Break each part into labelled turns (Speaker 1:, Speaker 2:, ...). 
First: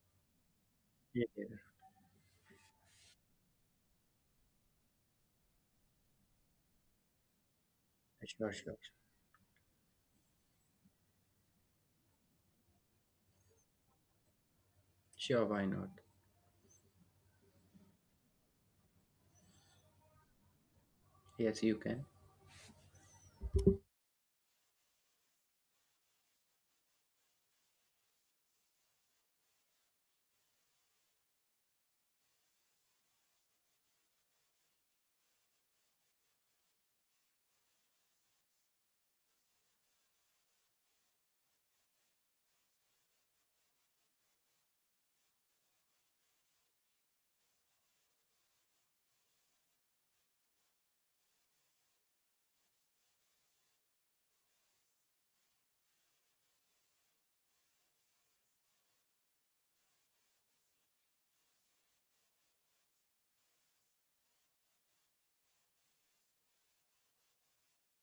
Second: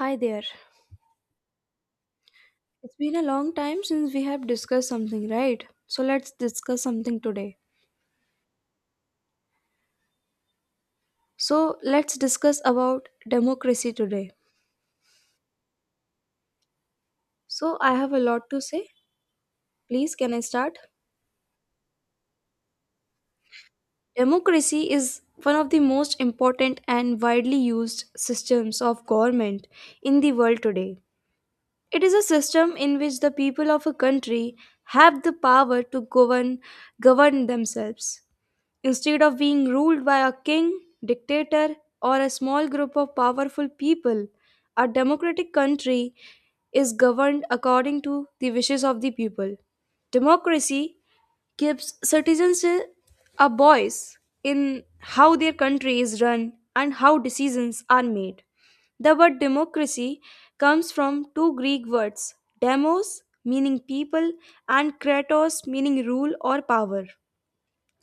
Speaker 1: Hi there.
Speaker 2: Yeah, yeah.
Speaker 1: It's been a long time since we have discussed something, right? So let's discuss something today.
Speaker 2: Sure, sure. Sure,
Speaker 1: So let's discuss about democracy today.
Speaker 2: Sure, why not?
Speaker 1: So I have a lot to say. Please, can I start?
Speaker 2: Yes, you can.
Speaker 1: Democracy is one of the most important and widely used systems of government in the world today. It is a system in which the people of a country have the power to govern themselves. Instead of being ruled by a king, dictator, or a small group of powerful people, a democratic country is governed according to the wishes of the people. Democracy gives citizens a voice in how their country is run and how decisions are made. The word democracy comes from two Greek words, demos meaning people and kratos meaning rule or power.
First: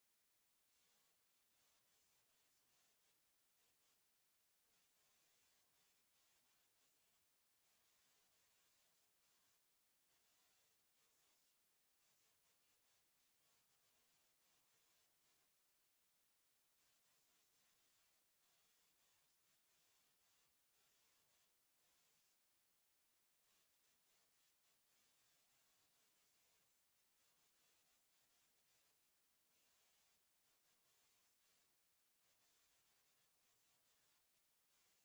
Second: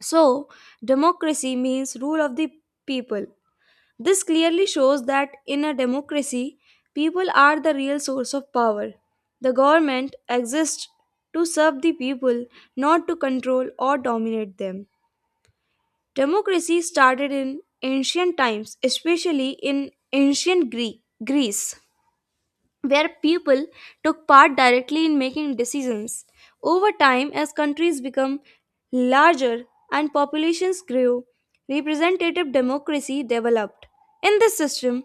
Speaker 1: So, democracy means rule of the people. This clearly shows that in a democracy, people are the real source of power. The government exists to serve the people, not to control or dominate them. Democracy started in ancient times, especially in ancient Greece, where people took part directly in making decisions. Over time, as countries become larger and populations grew, representative democracy developed. In this system,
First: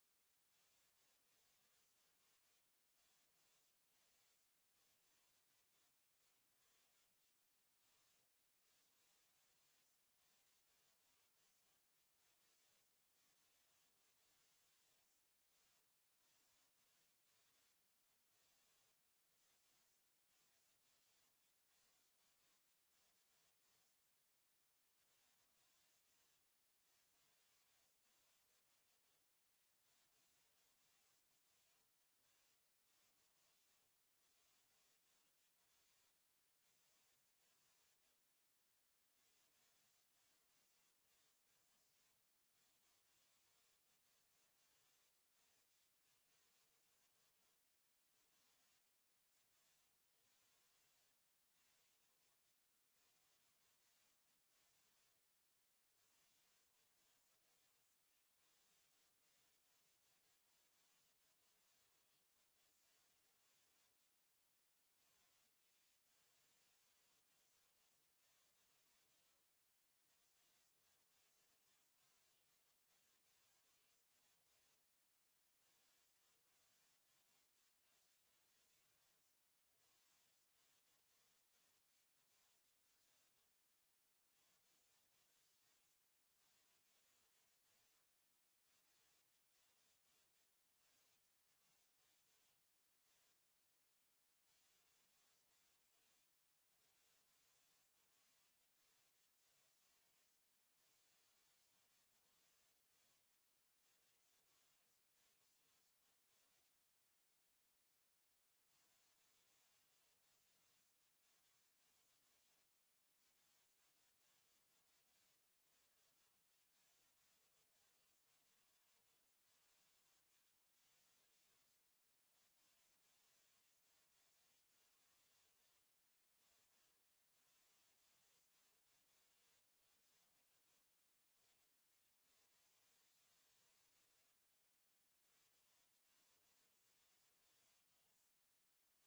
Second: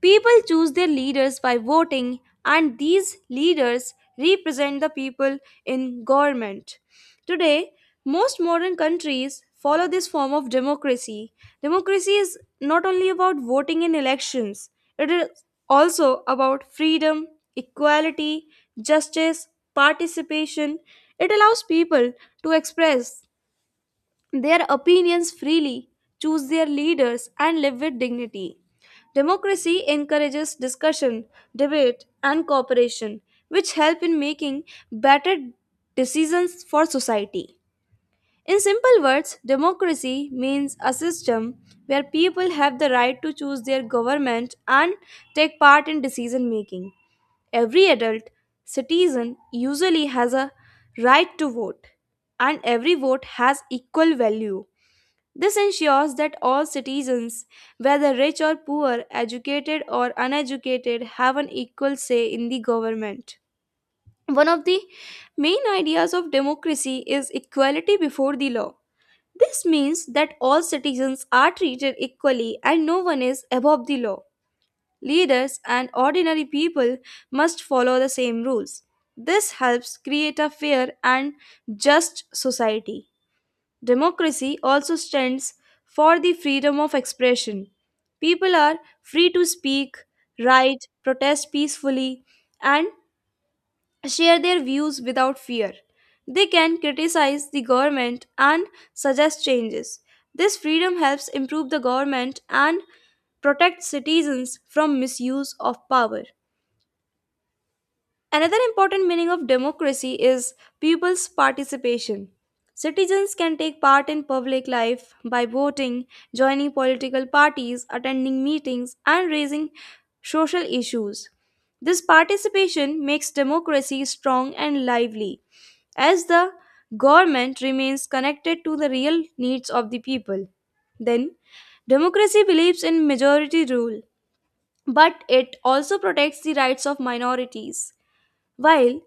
Speaker 1: people choose their leaders by voting, and these leaders represent the people in government. Today, most modern countries follow this form of democracy. Democracy is not only about voting in elections, it is also about freedom, equality, justice, participation. It allows people to express their opinions freely, choose their leaders, and live with dignity. Democracy encourages discussion, debate, and cooperation, which help in making better decisions for society. In simple words, democracy means a system where people have the right to choose their government and take part in decision making. Every adult citizen usually has a right to vote, and every vote has equal value. This ensures that all citizens, whether rich or poor, educated or uneducated, have an equal say in the government. One of the main ideas of democracy is equality before the law. This means that all citizens are treated equally and no one is above the law. Leaders and ordinary people must follow the same rules. This helps create a fair and just society. Democracy also stands for the freedom of expression. People are free to speak, write, protest peacefully, and share their views without fear. They can criticize the government and suggest changes. This freedom helps improve the government and protect citizens from misuse of power. Another important meaning of democracy is people's participation. Citizens can take part in public life by voting, joining political parties, attending meetings, and raising social issues. This participation makes democracy strong and lively, as the government remains connected to the real needs of the people. Then, democracy believes in majority rule, but it also protects the rights of minorities. While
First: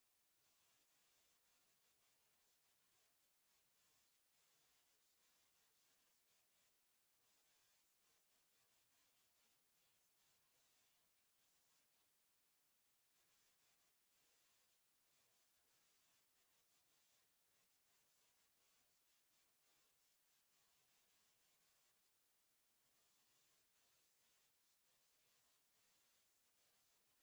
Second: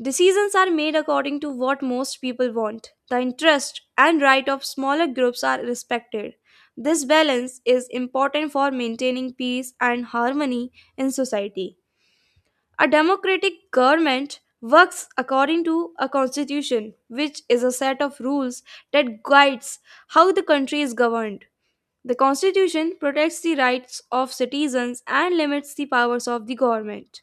Speaker 1: decisions are made according to what most people want, the interest and right of smaller groups are respected. This balance is important for maintaining peace and harmony in society. A democratic government works according to a constitution, which is a set of rules that guides how the country is governed. The constitution protects the rights of citizens and limits the powers of the government.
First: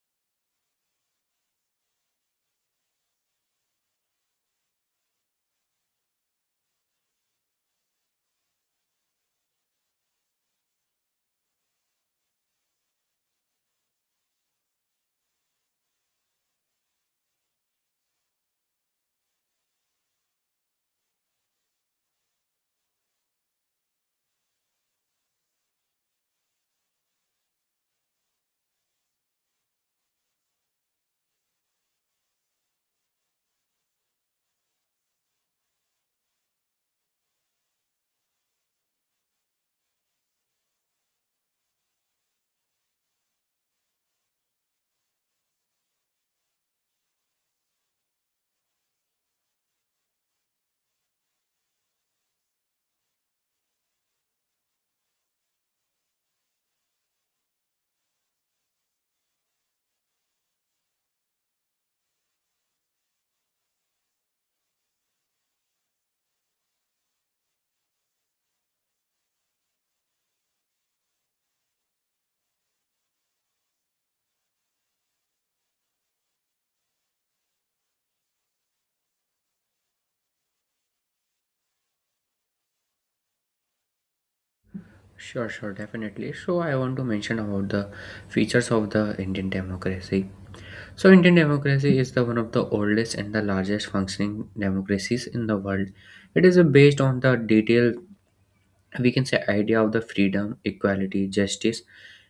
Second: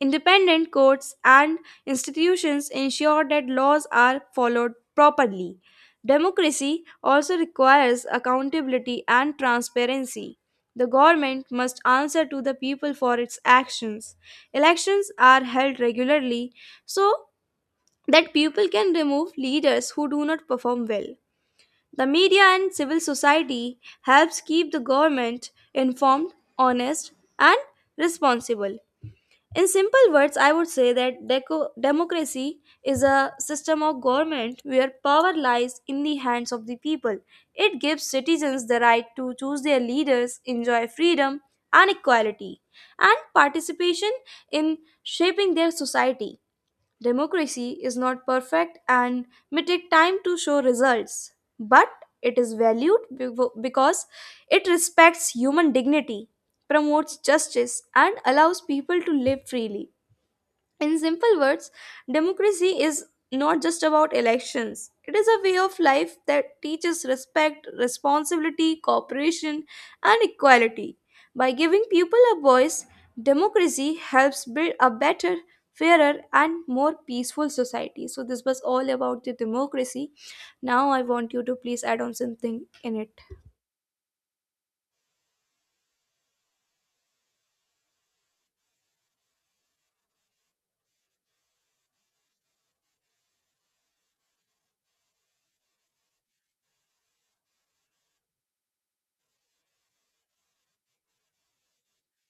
Speaker 1: Independent courts and institutions ensure that laws are followed properly. Democracy also requires accountability and transparency. The government must answer to the people for its actions. Elections are held regularly so that people can remove leaders who do not perform well. The media and civil society helps keep the government informed, honest, and responsible. In simple words, I would say that democracy is a system of government where power lies in the hands of the people. It gives citizens the right to choose their leaders, enjoy freedom and equality, and participation in shaping their society. Democracy is not perfect and may take time to show results, but it is valued because it respects human dignity, promotes justice, and allows people to live freely. In simple words, democracy is not just about elections. It is a way of life that teaches respect, responsibility, cooperation, and equality. By giving people a voice, democracy helps build a better, fairer, and more peaceful society. So, this was all about the democracy. Now, I want you to please add on something in it.
Speaker 2: Sure, sure, definitely. So I want to mention about the features of the Indian democracy. So Indian democracy is the one of the oldest and the largest functioning democracies in the world. It is based on the detailed, we can say, idea of the freedom, equality, justice,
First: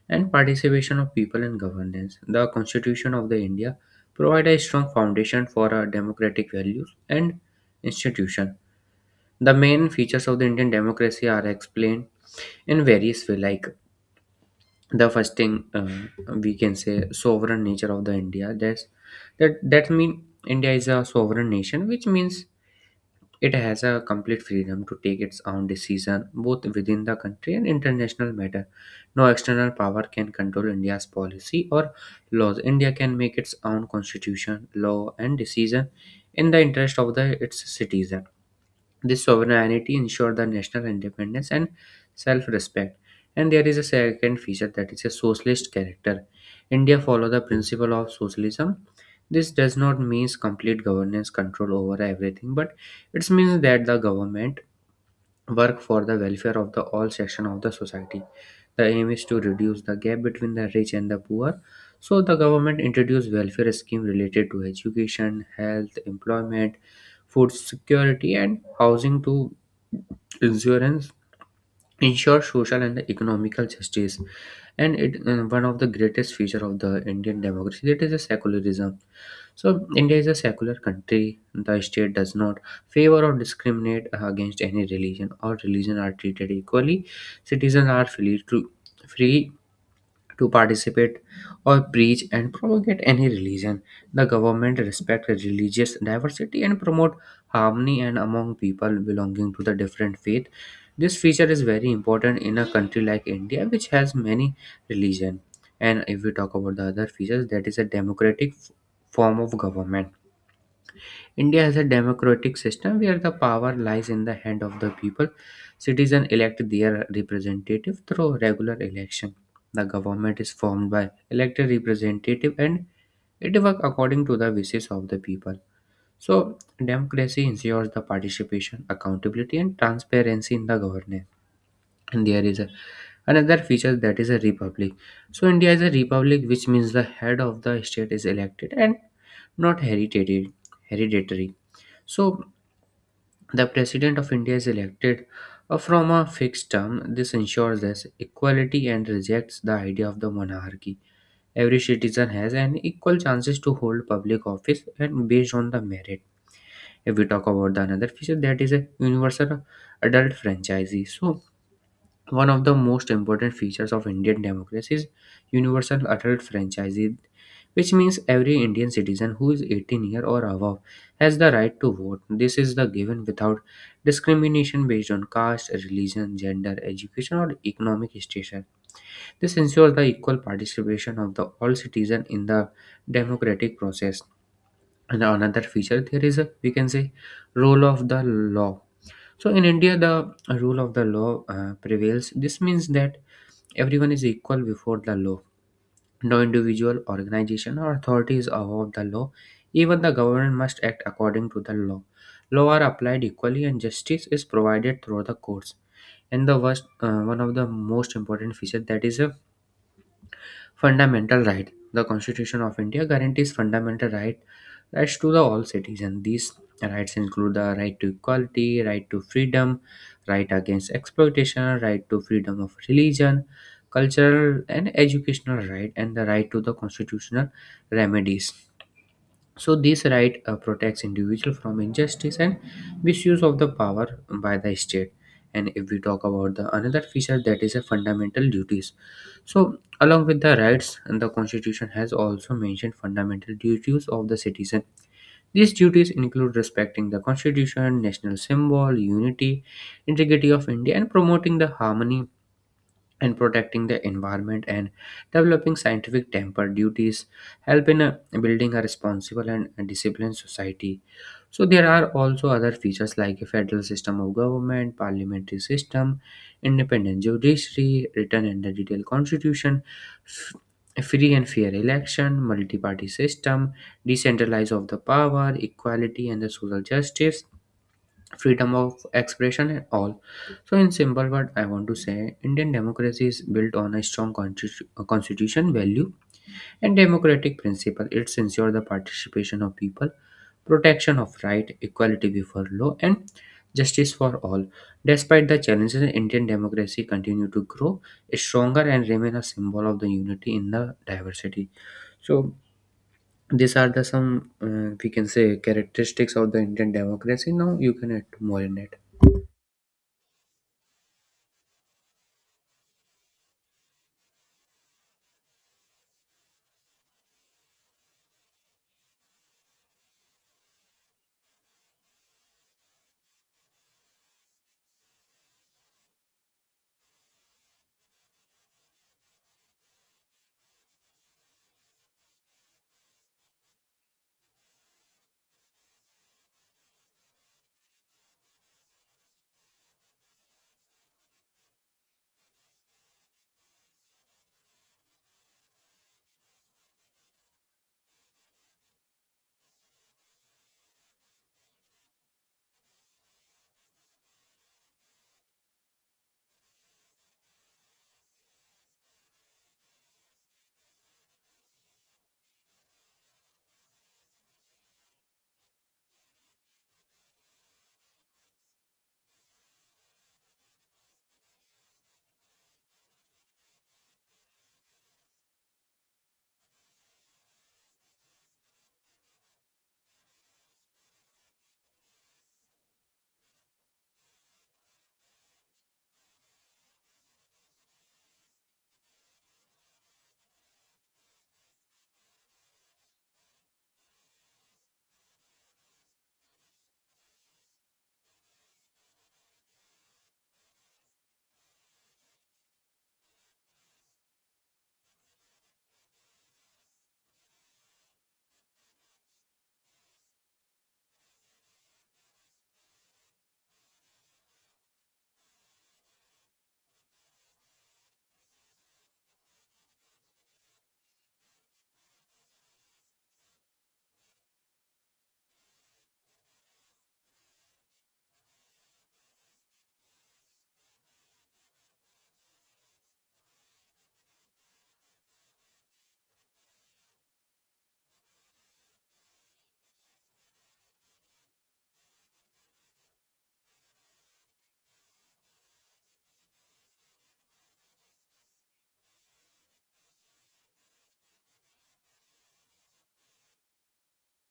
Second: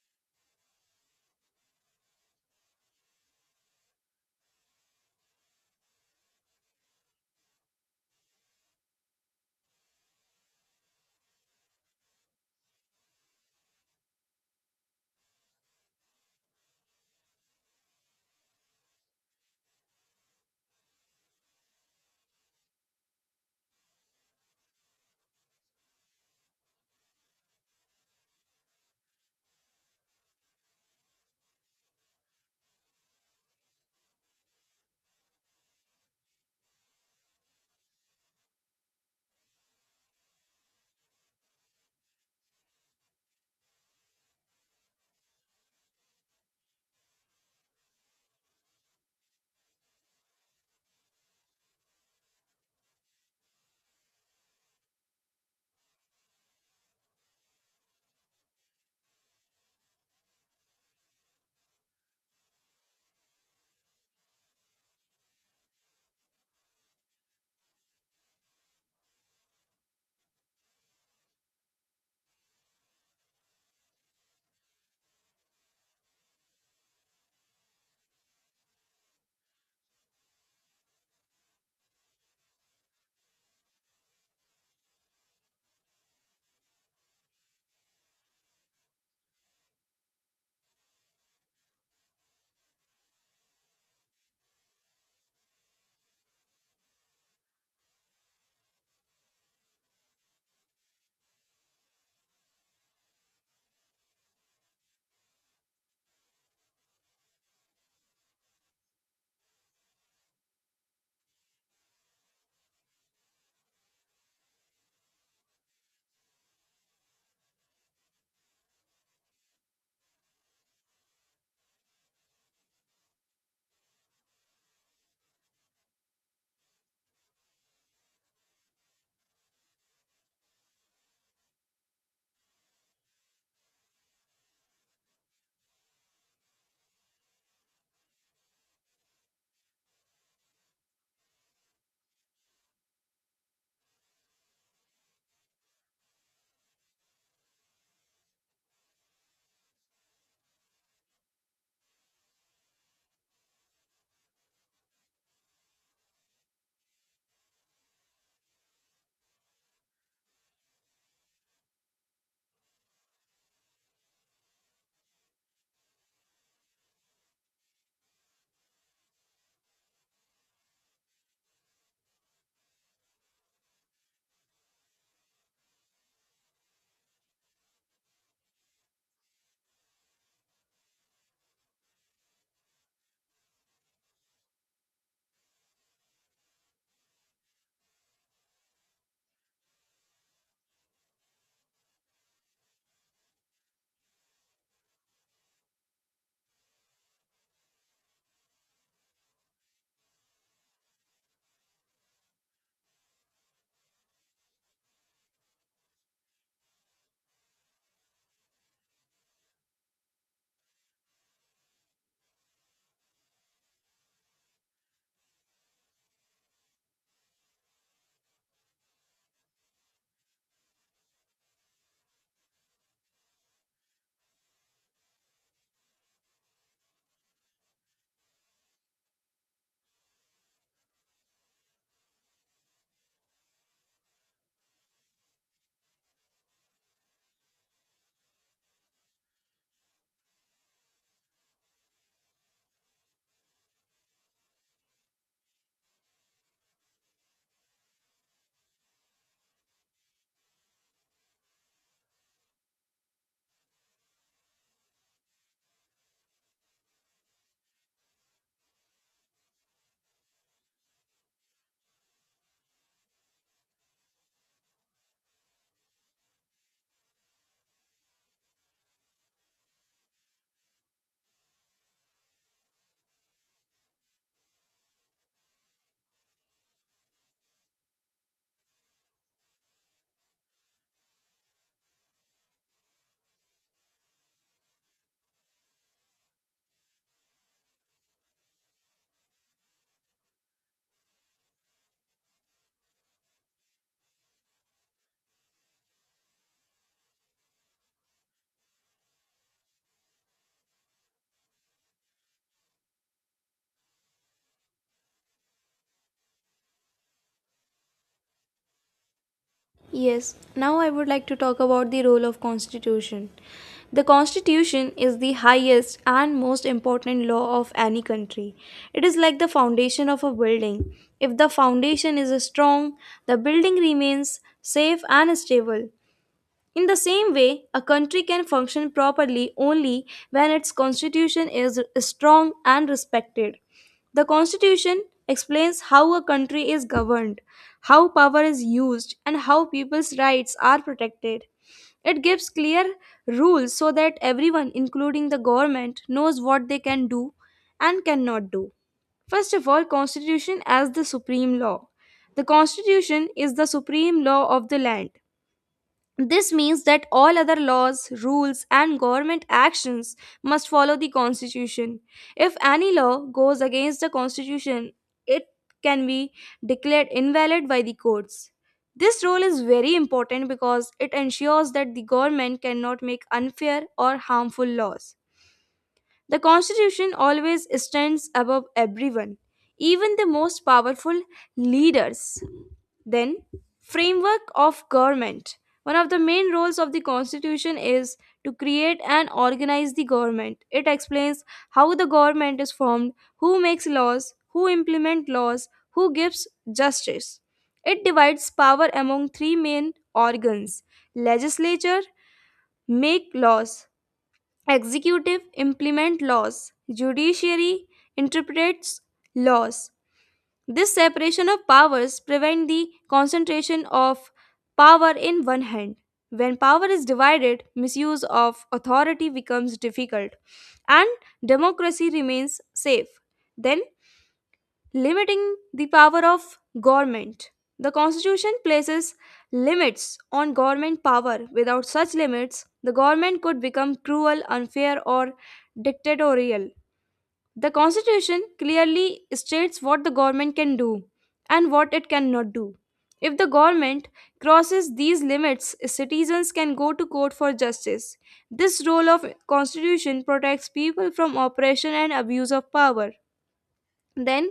Speaker 2: and participation of people in governance. The Constitution of the India provide a strong foundation for our democratic values and institutions. The main features of the Indian democracy are explained in various ways. Like the first thing we can say, sovereign nature of the India. That mean India is a sovereign nation, which means it has a complete freedom to take its own decision both within the country and international matter. No external power can control India's policy or laws. India can make its own constitution, law, and decision in the interest of the its citizen. This sovereignty ensured the national independence and self respect. And there is a second feature, that is a socialist character. India follows the principle of socialism. This does not mean complete governance control over everything, but it means that the government work for the welfare of the all section of the society. The aim is to reduce the gap between the rich and the poor, so the government introduced welfare scheme related to education, health, employment, food security, and housing to insurance ensure social and economical justice. And it, one of the greatest feature of the Indian democracy, that is a secularism. So India is a secular country. The state does not favor or discriminate against any religion. All religion are treated equally. Citizens are free to free participate or preach and propagate any religion. The government respect religious diversity and promote harmony and among people belonging to the different faith. This feature is very important in a country like India, which has many religion. And if we talk about the other features, that is a form of government. India has a democratic system where the power lies in the hand of the people. Citizens elect their representative through regular election. The government is formed by elected representative and it works according to the wishes of the people. So democracy ensures the participation, accountability, and transparency in the governance. And there is a, another feature, that is a republic. So India is a republic, which means the head of the state is elected and not hereditary. So the President of India is elected from a fixed term. This ensures this equality and rejects the idea of the monarchy. Every citizen has an equal chances to hold public office and based on the merit. If we talk about the another feature, that is a universal adult franchise. So one of the most important features of Indian democracy is universal adult franchise, which means every Indian citizen who is 18 year or above has the right to vote. This is the given without discrimination based on caste, religion, gender, education, or economic status. This ensures the equal participation of the all citizen in the democratic process. And another feature there is a, we can say, role of the law. So in India, the rule of the law prevails. This means that everyone is equal before the law. No individual, organization, or authority is above the law. Even the government must act according to the law. Law are applied equally, and justice is provided through the courts. And the worst, one of the most important feature, that is a fundamental right. The Constitution of India guarantees fundamental right rights to the all citizens. These rights include the right to equality, right to freedom, right against exploitation, right to freedom of religion, cultural and educational right, and the right to the constitutional remedies. So this right, protects individual from injustice and misuse of the power by the state. And if we talk about the another feature, that is a fundamental duties. So along with the rights, and the constitution has also mentioned fundamental duties of the citizen. These duties include respecting the constitution, national symbol, unity, integrity of India, and promoting the harmony, and protecting the environment, and developing scientific temper. Duties help in building a responsible and disciplined society. So there are also other features like a federal system of government, parliamentary system, independent judiciary, written and the detailed constitution, f- free and fair election, multi-party system, decentralize of the power, equality and the social justice, freedom of expression, and all. So, in simple word, I want to say Indian democracy is built on a strong constitution value and democratic principle. It's ensure the participation of people, protection of right, equality before law, and justice for all. Despite the challenges, Indian democracy continue to grow stronger and remain a symbol of the unity in the diversity. So. These are the some we can say characteristics of the Indian democracy. Now you can add more in it.
Speaker 1: Yes, now I would like to talk about the role of constitution. The constitution is the highest and most important law of any country. It is like the foundation of a building. If the foundation is strong, the building remains safe and stable. In the same way, a country can function properly only when its constitution is strong and respected. The constitution explains how a country is governed, how power is used, and how people's rights are protected. It gives clear rules so that everyone, including the government, knows what they can do and cannot do. First of all, constitution as the supreme law. The constitution is the supreme law of the land. This means that all other laws, rules, and government actions must follow the Constitution. If any law goes against the Constitution, it can be declared invalid by the courts. This rule is very important because it ensures that the government cannot make unfair or harmful laws. The Constitution always stands above everyone, even the most powerful leaders. Then, framework of government. One of the main roles of the constitution is to create and organize the government. It explains how the government is formed, who makes laws, who implement laws, who gives justice. It divides power among three main organs: legislature make laws, executive implement laws, judiciary interprets laws. This separation of powers prevent the concentration of power in one hand. When power is divided, misuse of authority becomes difficult and democracy remains safe. Then limiting the power of government. The constitution places limits on government power. Without such limits, the government could become cruel, unfair or dictatorial. The Constitution clearly states what the government can do and what it cannot do. If the government crosses these limits, citizens can go to court for justice. This role of constitution protects people from oppression and abuse of power. Then,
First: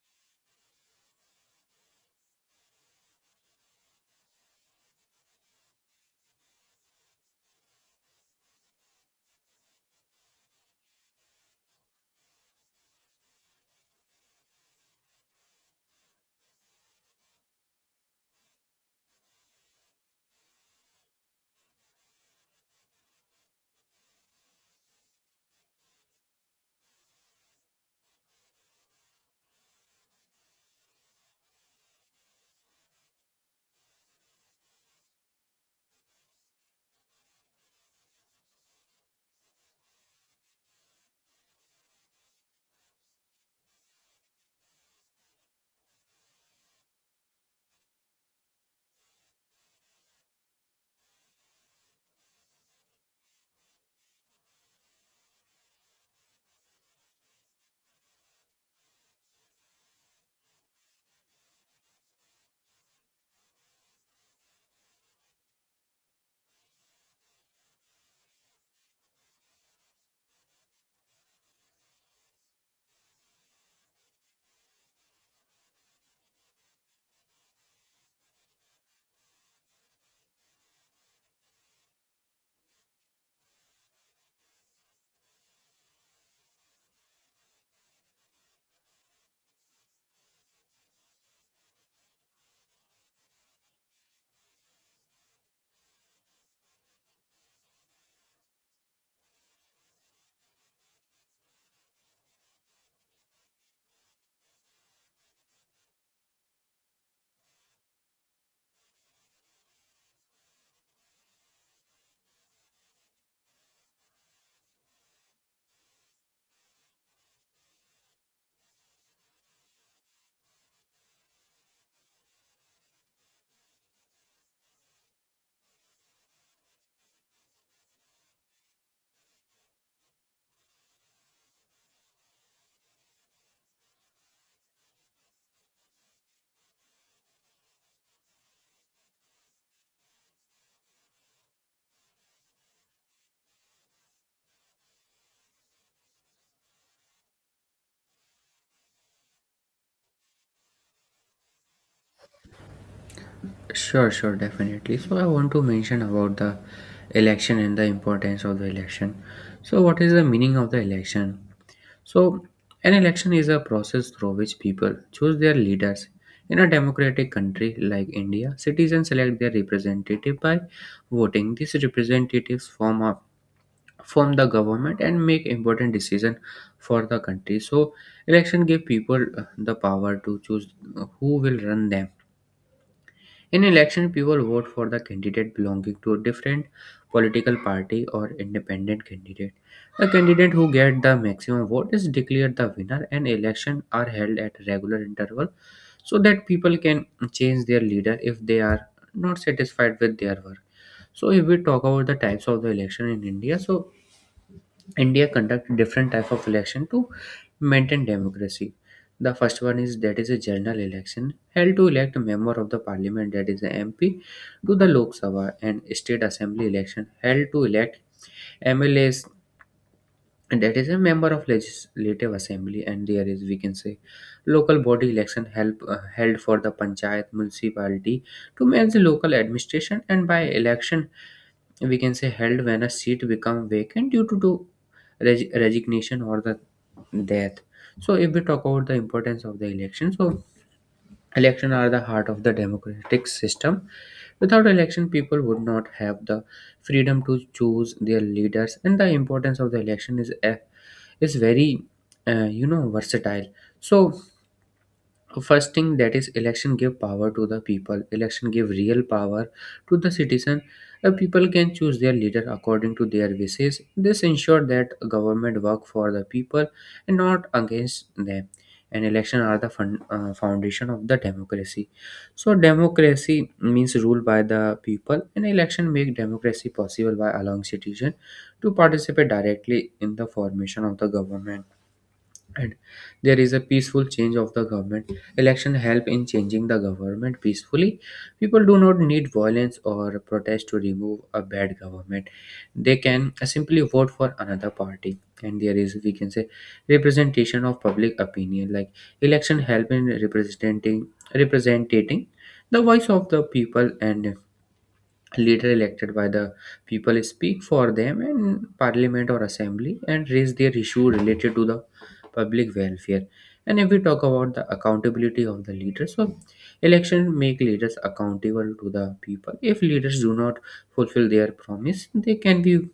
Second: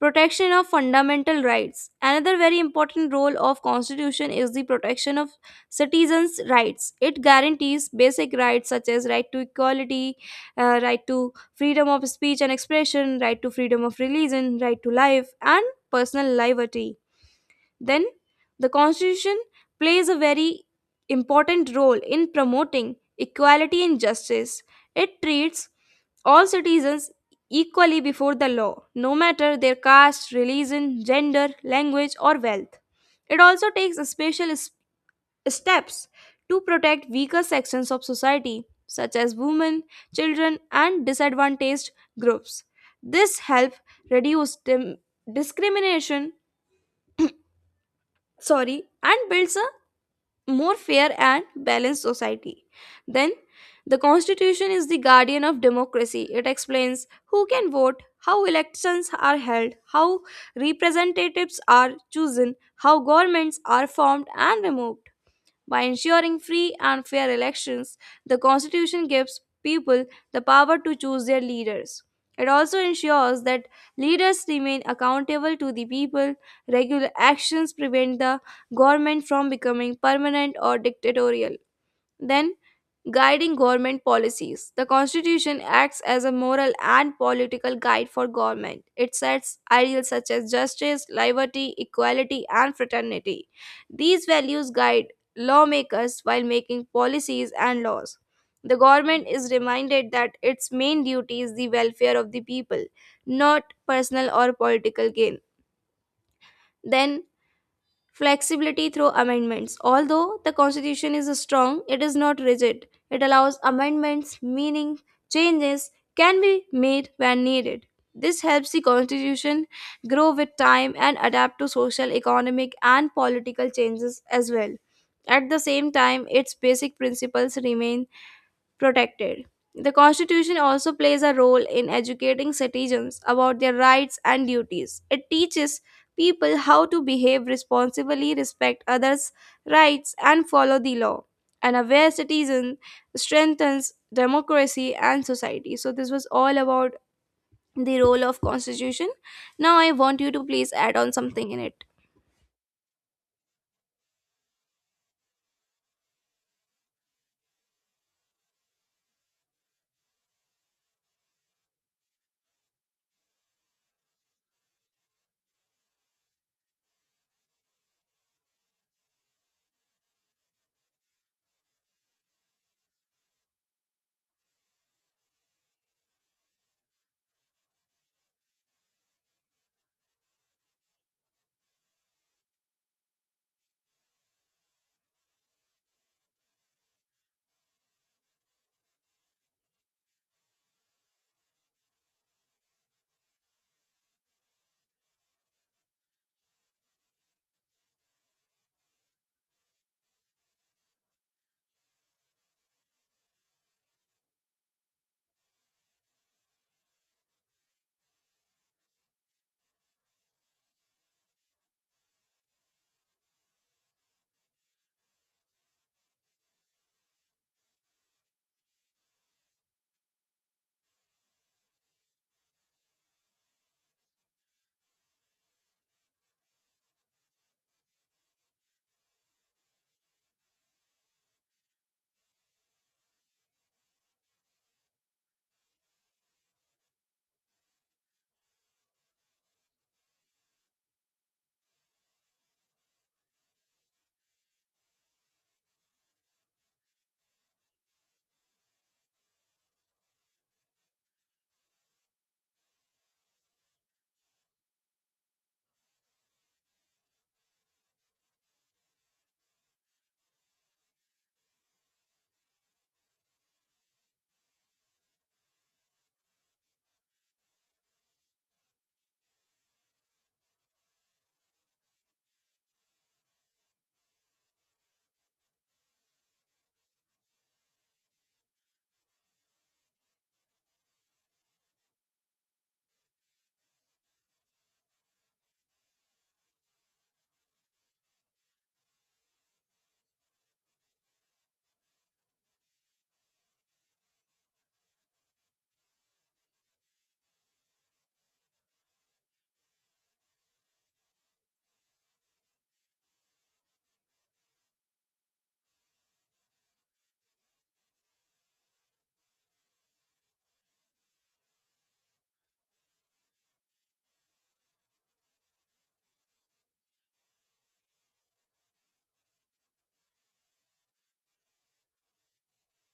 Speaker 1: protection of fundamental rights. Another very important role of constitution is the protection of citizens rights. It guarantees basic rights such as right to equality, right to freedom of speech and expression, right to freedom of religion, right to life and personal liberty. Then, the Constitution plays a very important role in promoting equality and justice. It treats all citizens equally before the law, no matter their caste, religion, gender, language, or wealth. It also takes steps to protect weaker sections of society, such as women, children, and disadvantaged groups. This helps reduce discrimination, sorry, and builds a more fair and balanced society. Then, the Constitution is the guardian of democracy. It explains who can vote, how elections are held, how representatives are chosen, how governments are formed and removed. By ensuring free and fair elections, the Constitution gives people the power to choose their leaders. It also ensures that leaders remain accountable to the people. Regular actions prevent the government from becoming permanent or dictatorial. Then, guiding government policies. The Constitution acts as a moral and political guide for government. It sets ideals such as justice, liberty, equality, and fraternity. These values guide lawmakers while making policies and laws. The government is reminded that its main duty is the welfare of the people, not personal or political gain. Then, flexibility through amendments. Although the constitution is strong, it is not rigid. It allows amendments, meaning changes can be made when needed. This helps the constitution grow with time and adapt to social, economic, and political changes as well. At the same time, its basic principles remain protected. The Constitution also plays a role in educating citizens about their rights and duties. It teaches people how to behave responsibly, respect others' rights, and follow the law. An aware citizen strengthens democracy and society. So this was all about the role of constitution. Now I want you to please add on something in it.
Speaker 2: Sure, sure, definitely. So I want to mention about the election and the importance of the election. So what is the meaning of the election? So an election is a process through which people choose their leaders. In a democratic country like India, citizens elect their representative by voting. These representatives form the government and make important decision for the country. So election give people the power to choose who will run them. In election, people vote for the candidate belonging to a different political party or independent candidate. The candidate who gets the maximum vote is declared the winner, and elections are held at regular interval so that people can change their leader if they are not satisfied with their work. So, if we talk about the types of the election in India, so India conduct different type of election to maintain democracy. The first one is that is a general election, held to elect a member of the parliament, that is a MP, to the Lok Sabha, and state assembly election held to elect MLAs, that is a member of legislative assembly, and there is we can say local body election help held for the panchayat municipality to manage the local administration, and by election we can say held when a seat become vacant due to resignation or the death. So if we talk about the importance of the election, so election are the heart of the democratic system. Without election people would not have the freedom to choose their leaders, and the importance of the election is is very versatile. So so, first thing, that is election give power to the people. Election give real power to the citizen. People can choose their leader according to their wishes. This ensure that government work for the people and not against them. And election are the foundation of the democracy. So democracy means rule by the people, and election make democracy possible by allowing citizen to participate directly in the formation of the government. And there is a peaceful change of the government. Election help in changing the government peacefully. People do not need violence or protest to remove a bad government. They can simply vote for another party. And there is we can say representation of public opinion. Like election help in representing the voice of the people. And later elected by the people speak for them in parliament or assembly and raise their issue related to the public welfare. And if we talk about the accountability of the leaders, so election make leaders accountable to the people. If leaders do not fulfill their promise, they can be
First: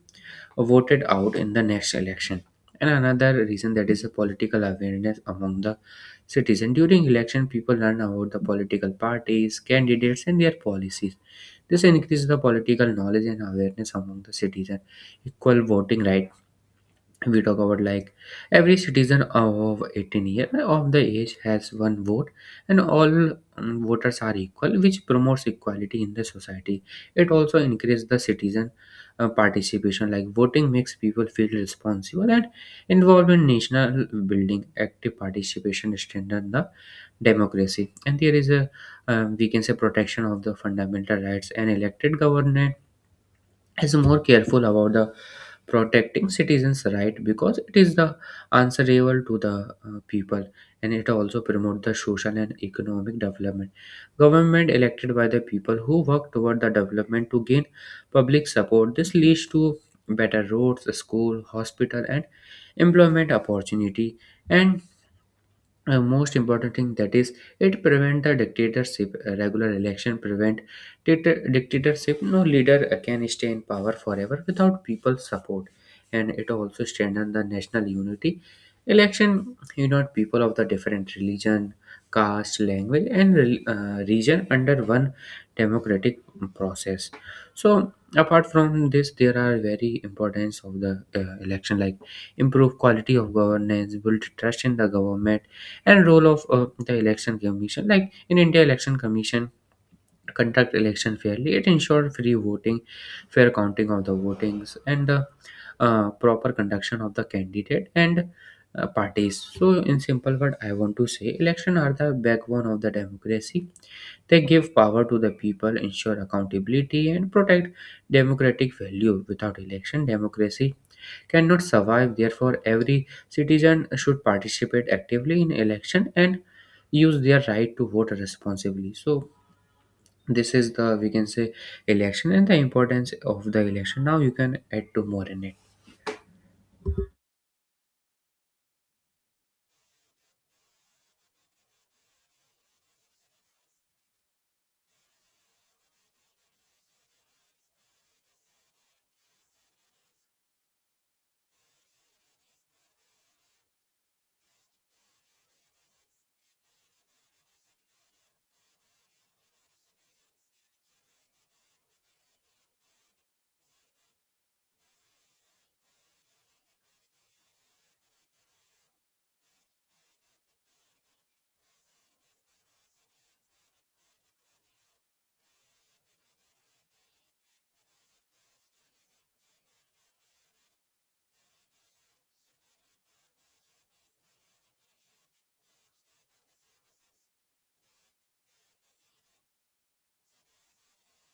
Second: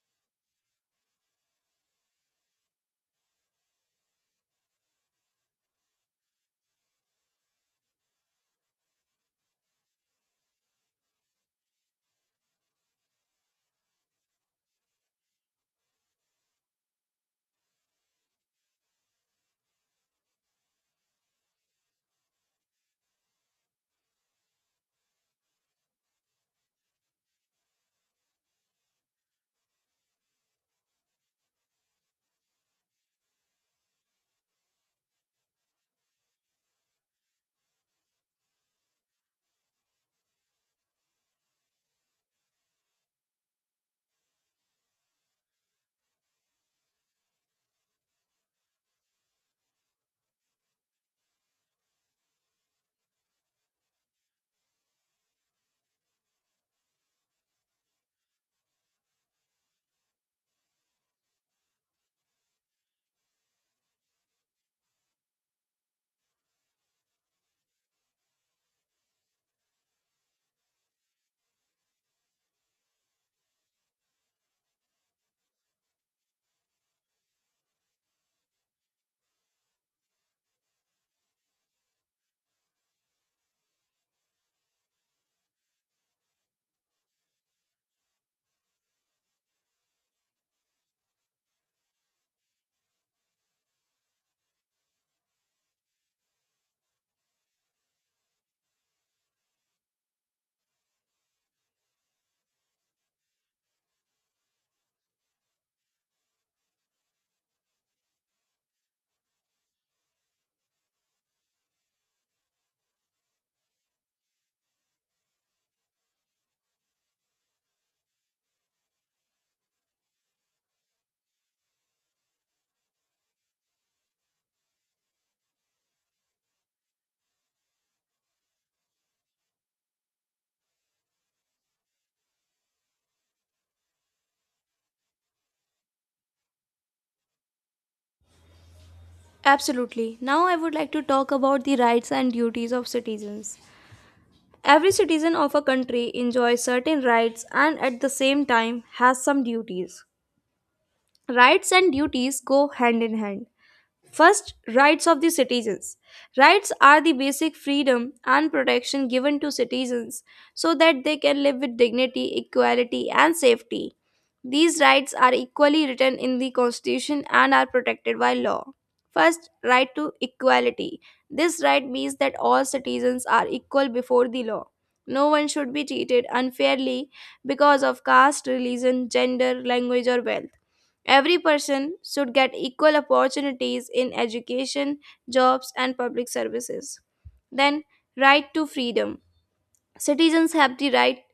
Speaker 2: voted out in the next election. And another reason, that is a political awareness among the citizen. During election, people learn about the political parties, candidates, and their policies. This increases the political knowledge and awareness among the citizen. Equal voting right, we talk about like every citizen of 18 year of the age has one vote, and all voters are equal, which promotes equality in the society. It also increases the citizen participation. Like, voting makes people feel responsible and involved in national building. Active participation strengthens the democracy. And there is a, we can say, protection of the fundamental rights, and elected government is more careful about the protecting citizens right because it is the answerable to the people. And it also promote the social and economic development. Government elected by the people who work toward the development to gain public support. This leads to better roads, school, hospital, and employment opportunity. And most important thing that is it prevent the dictatorship. Regular election prevent dictatorship. No leader can stay in power forever without people's support. And it also strengthen the national unity. Election unite people of the different religion, caste, language, and region under one democratic process. So apart from this, there are very importance of the election, like improve quality of governance, build trust in the government, and role of the election commission. Like in India, election commission conduct election fairly. It ensures free voting, fair counting of the votings, and the proper conduction of the candidate and parties. So in simple word, I want to say election are the backbone of the democracy. They give power to the people, ensure accountability, and protect democratic value. Without election, democracy cannot survive. Therefore, every citizen should participate actively in election and use their right to vote responsibly. So this is the, we can say, election and the importance of the election. Now you can add to more in it.
Speaker 1: Absolutely. Now I would like to talk about the rights and duties of citizens. Every citizen of a country enjoys certain rights and at the same time has some duties. Rights and duties go hand in hand. First, rights of the citizens. Rights are the basic freedom and protection given to citizens so that they can live with dignity, equality, and safety. These rights are equally written in the Constitution and are protected by law. First, right to equality. This right means that all citizens are equal before the law. No one should be treated unfairly because of caste, religion, gender, language, or wealth. Every person should get equal opportunities in education, jobs, and public services. Then, right to freedom. Citizens have the right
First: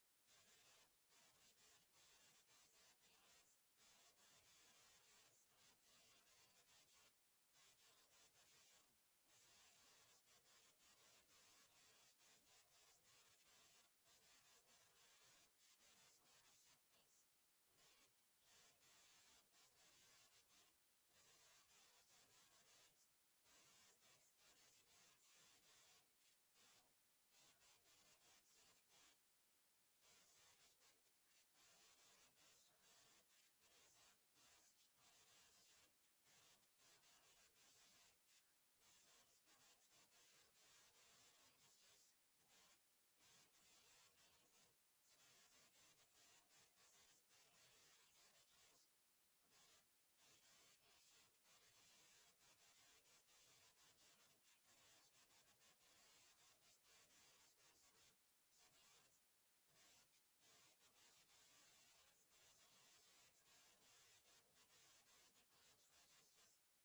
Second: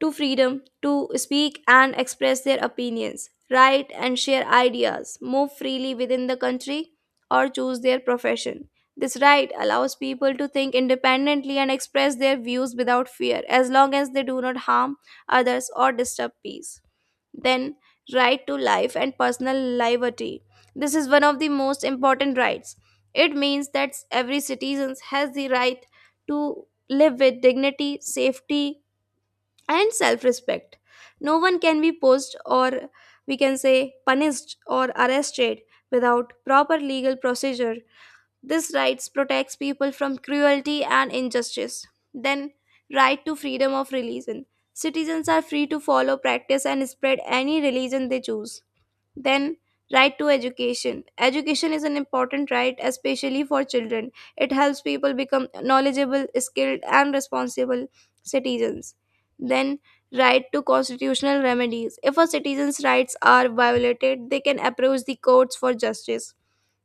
Speaker 1: to freedom to speak and express their opinions, write and share ideas, move freely within the country, or choose their profession. This right allows people to think independently and express their views without fear, as long as they do not harm others or disturb peace. Then, right to life and personal liberty. This is one of the most important rights. It means that every citizen has the right to live with dignity, safety, and self-respect. No one can be posed, or we can say punished or arrested, without proper legal procedure. This rights protects people from cruelty and injustice. Then, right to freedom of religion. Citizens are free to follow, practice, and spread any religion they choose. Then, right to education. Education is an important right, especially for children. It helps people become knowledgeable, skilled, and responsible citizens. Then, right to constitutional remedies. If a citizen's rights are violated, they can approach the courts for justice.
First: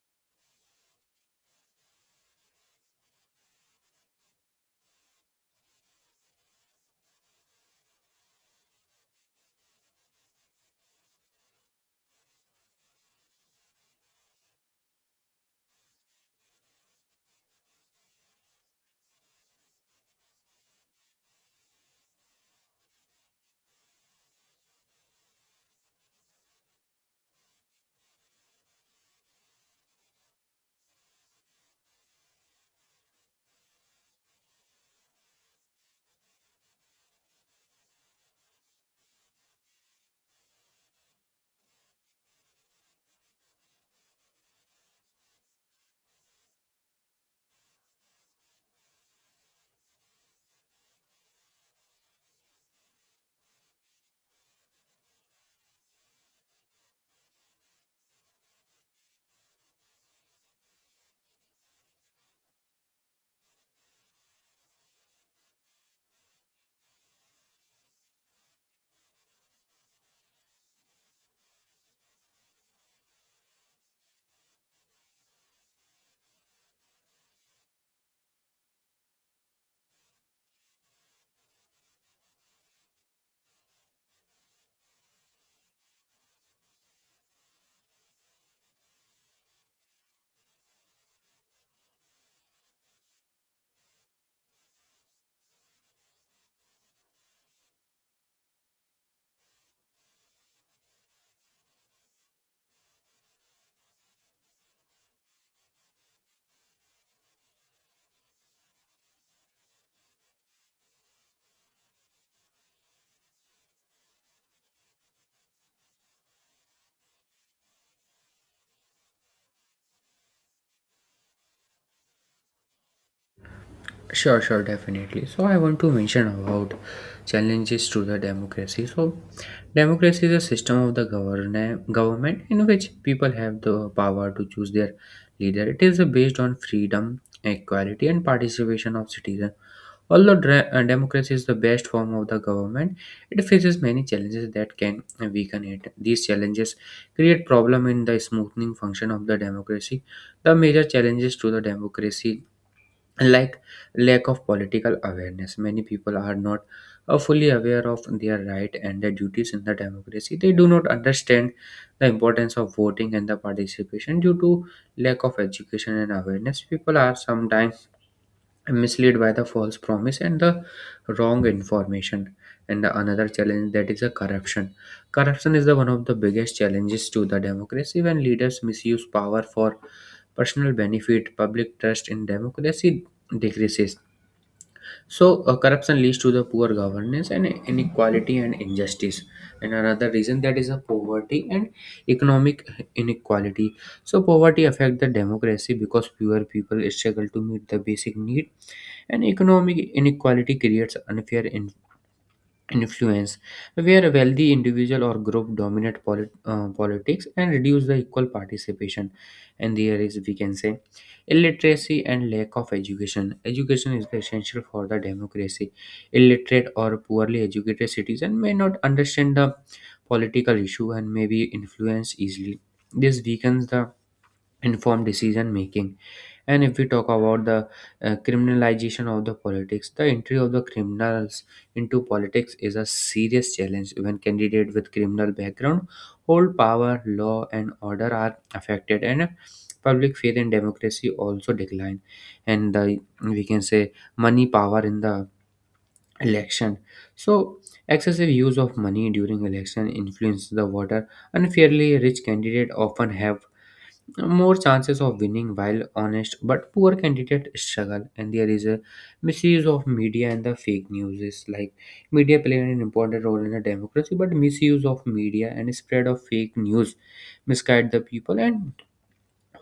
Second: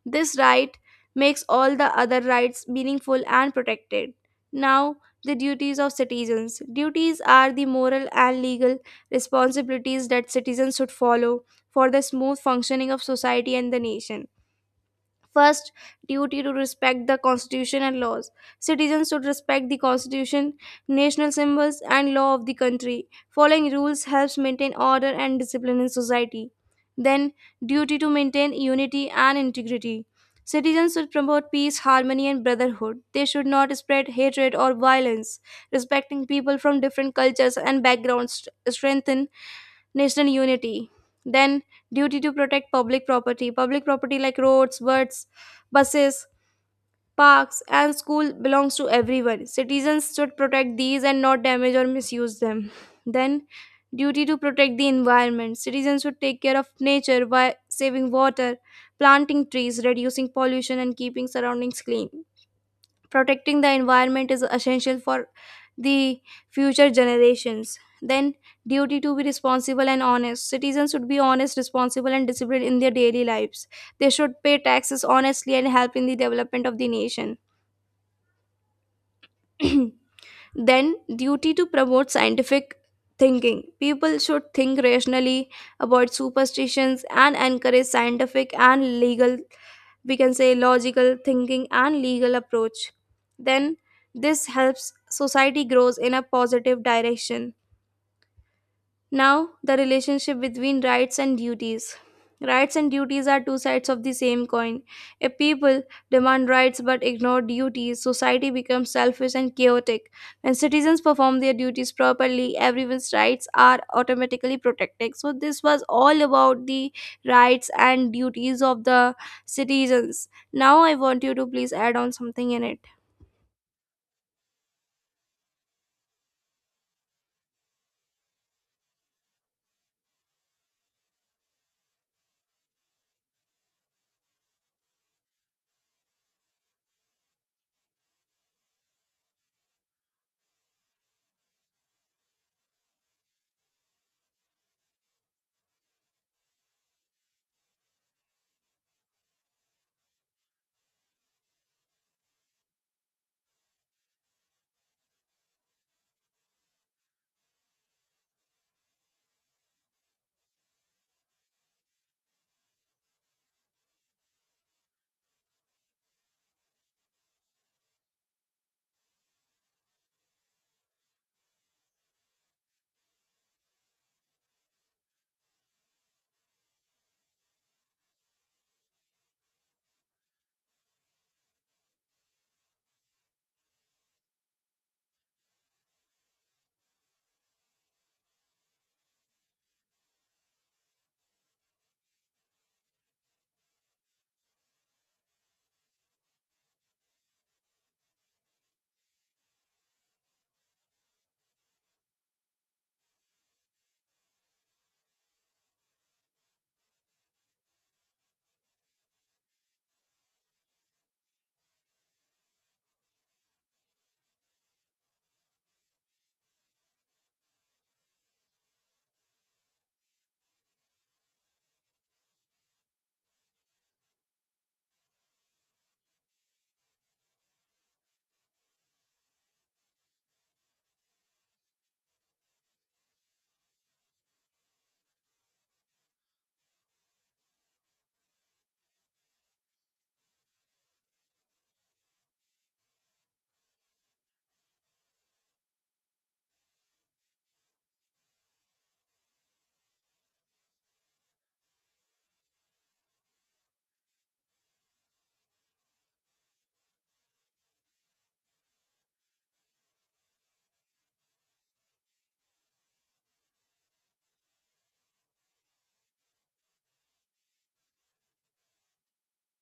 Speaker 1: This right makes all the other rights meaningful and protected. Now, the duties of citizens. Duties are the moral and legal responsibilities that citizens should follow for the smooth functioning of society and the nation. First, duty to respect the constitution and laws. Citizens should respect the constitution, national symbols, and law of the country. Following rules helps maintain order and discipline in society. Then, duty to maintain unity and integrity. Citizens should promote peace, harmony, and brotherhood. They should not spread hatred or violence. Respecting people from different cultures and backgrounds strengthen national unity. Then, duty to protect public property. Public property like roads, birds, buses, parks and school belongs to everyone. Citizens should protect these and not damage or misuse them. Then, duty to protect the environment. Citizens should take care of nature by saving water, planting trees, reducing pollution, and keeping surroundings clean. Protecting the environment is essential for the future generations. Then, duty to be responsible and honest. Citizens should be honest, responsible and disciplined in their daily lives. They should pay taxes honestly and help in the development of the nation. Then, duty to promote scientific thinking. People should think rationally, avoid superstitions, and encourage scientific and legal, we can say logical, thinking and legal approach. Then, this helps society grows in a positive direction. Now, the relationship between rights and duties. Rights and duties are two sides of the same coin. If people demand rights but ignore duties, society becomes selfish and chaotic. When citizens perform their duties properly, everyone's rights are automatically protected. So, this was all about the rights and duties of the citizens. Now, I want you to please add on something in it.
Speaker 2: Sure, sure, definitely. So I want to mention about challenges to the democracy. So democracy is a system of the government in which people have the power to choose their leader. It is based on freedom, equality, and participation of citizens. Although democracy is the best form of the government, it faces many challenges that can weaken it. These challenges create problem in the smoothing function of the democracy. The major challenges to the democracy, like lack of political awareness. Many people are not fully aware of their right and their duties in the democracy. They do not understand the importance of voting and the participation due to lack of education and awareness. People are sometimes misled by the false promise and the wrong information. And the another challenge, that is a corruption. Corruption is the one of the biggest challenges to the democracy. When leaders misuse power for personal benefit, public trust in democracy decreases. So corruption leads to the poor governance and inequality and injustice. And another reason, that is a poverty and economic inequality. So poverty affect the democracy because fewer people struggle to meet the basic need, and economic inequality creates unfair influence, where a wealthy individual or group dominate politics and reduce the equal participation. And there is, we can say, illiteracy and lack of education. Education is the essential for the democracy. Illiterate or poorly educated citizen may not understand the political issue and may be influenced easily. This weakens the informed decision making. And if we talk about the criminalization of the politics, the entry of the criminals into politics is a serious challenge. When candidates with criminal background hold power, law and order are affected and public faith in democracy also decline. And the, we can say, money power in the election. So excessive use of money during election influences the voter. Unfairly, rich candidate often have more chances of winning, while honest but poor candidate struggle. And there is a misuse of media and the fake news. Is like, media play an important role in a democracy, but misuse of media and spread of fake news misguide the people. And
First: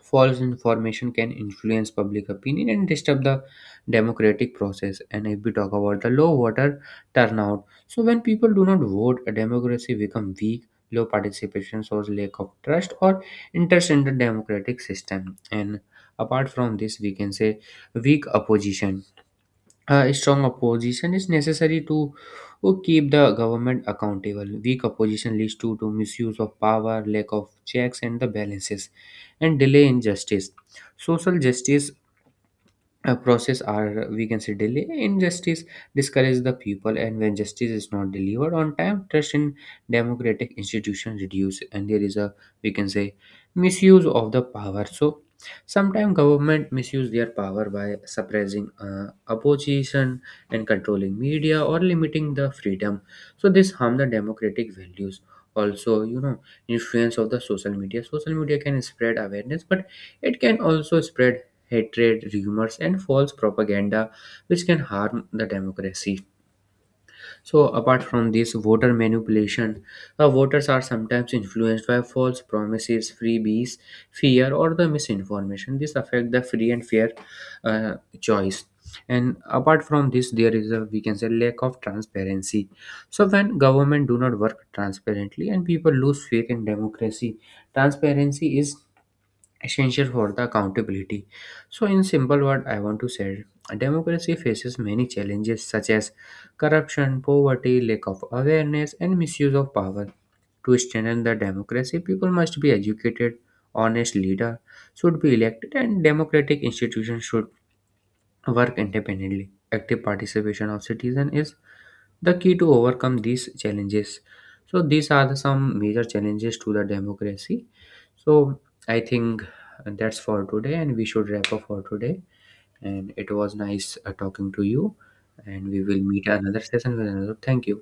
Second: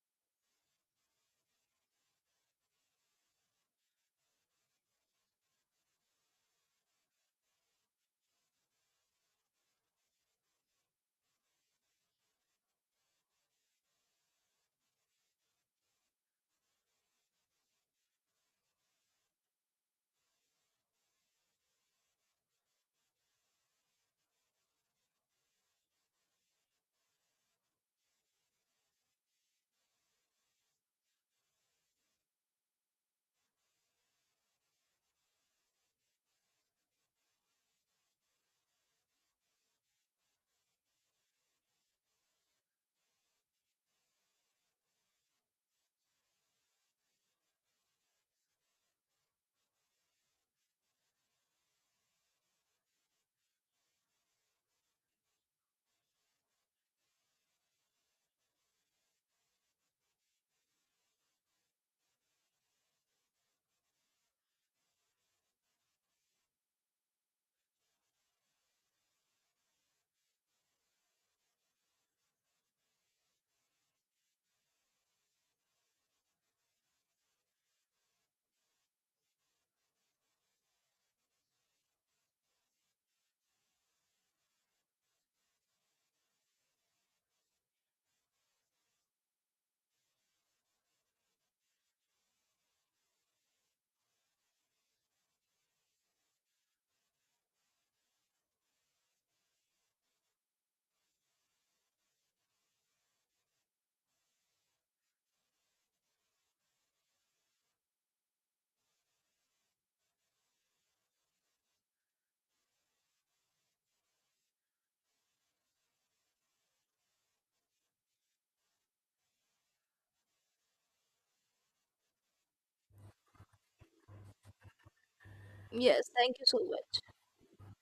Speaker 2: false information can influence public opinion and disturb the democratic process. And if we talk about the low voter turnout, so when people do not vote, a democracy becomes weak. Low participation shows lack of trust or interest in the democratic system. And apart from this, we can say, weak opposition. A strong opposition is necessary to keep the government accountable. Weak opposition leads to misuse of power, lack of checks and the balances, and delay in justice. Social justice process, or we can say delay injustice, discourages the people. And when justice is not delivered on time, trust in democratic institutions reduce. And there is a, we can say, misuse of the power. So sometimes government misuse their power by suppressing opposition and controlling media or limiting the freedom. So this harm the democratic values. Also, influence of the social media. Social media can spread awareness, but it can also spread hatred, rumors, and false propaganda, which can harm the democracy. So apart from this, voter manipulation, voters are sometimes influenced by false promises, freebies, fear, or the misinformation. This affect the free and fair uh, choice. And apart from this, there is a, we can say, lack of transparency. So when government do not work transparently and people lose faith in democracy, transparency is essential for the accountability. So in simple word, I want to say democracy faces many challenges such as corruption, poverty, lack of awareness, and misuse of power. To strengthen the democracy, people must be educated, honest leader should be elected, and democratic institutions should work independently. Active participation of citizens is the key to overcome these challenges. So these are the some major challenges to the democracy. So I think that's for today, and we should wrap up for today. And it was nice talking to you. And we will
Speaker 1: Yes,
Speaker 2: meet
Speaker 1: thank you so
Speaker 2: another session
Speaker 1: much.
Speaker 2: with another. Thank you.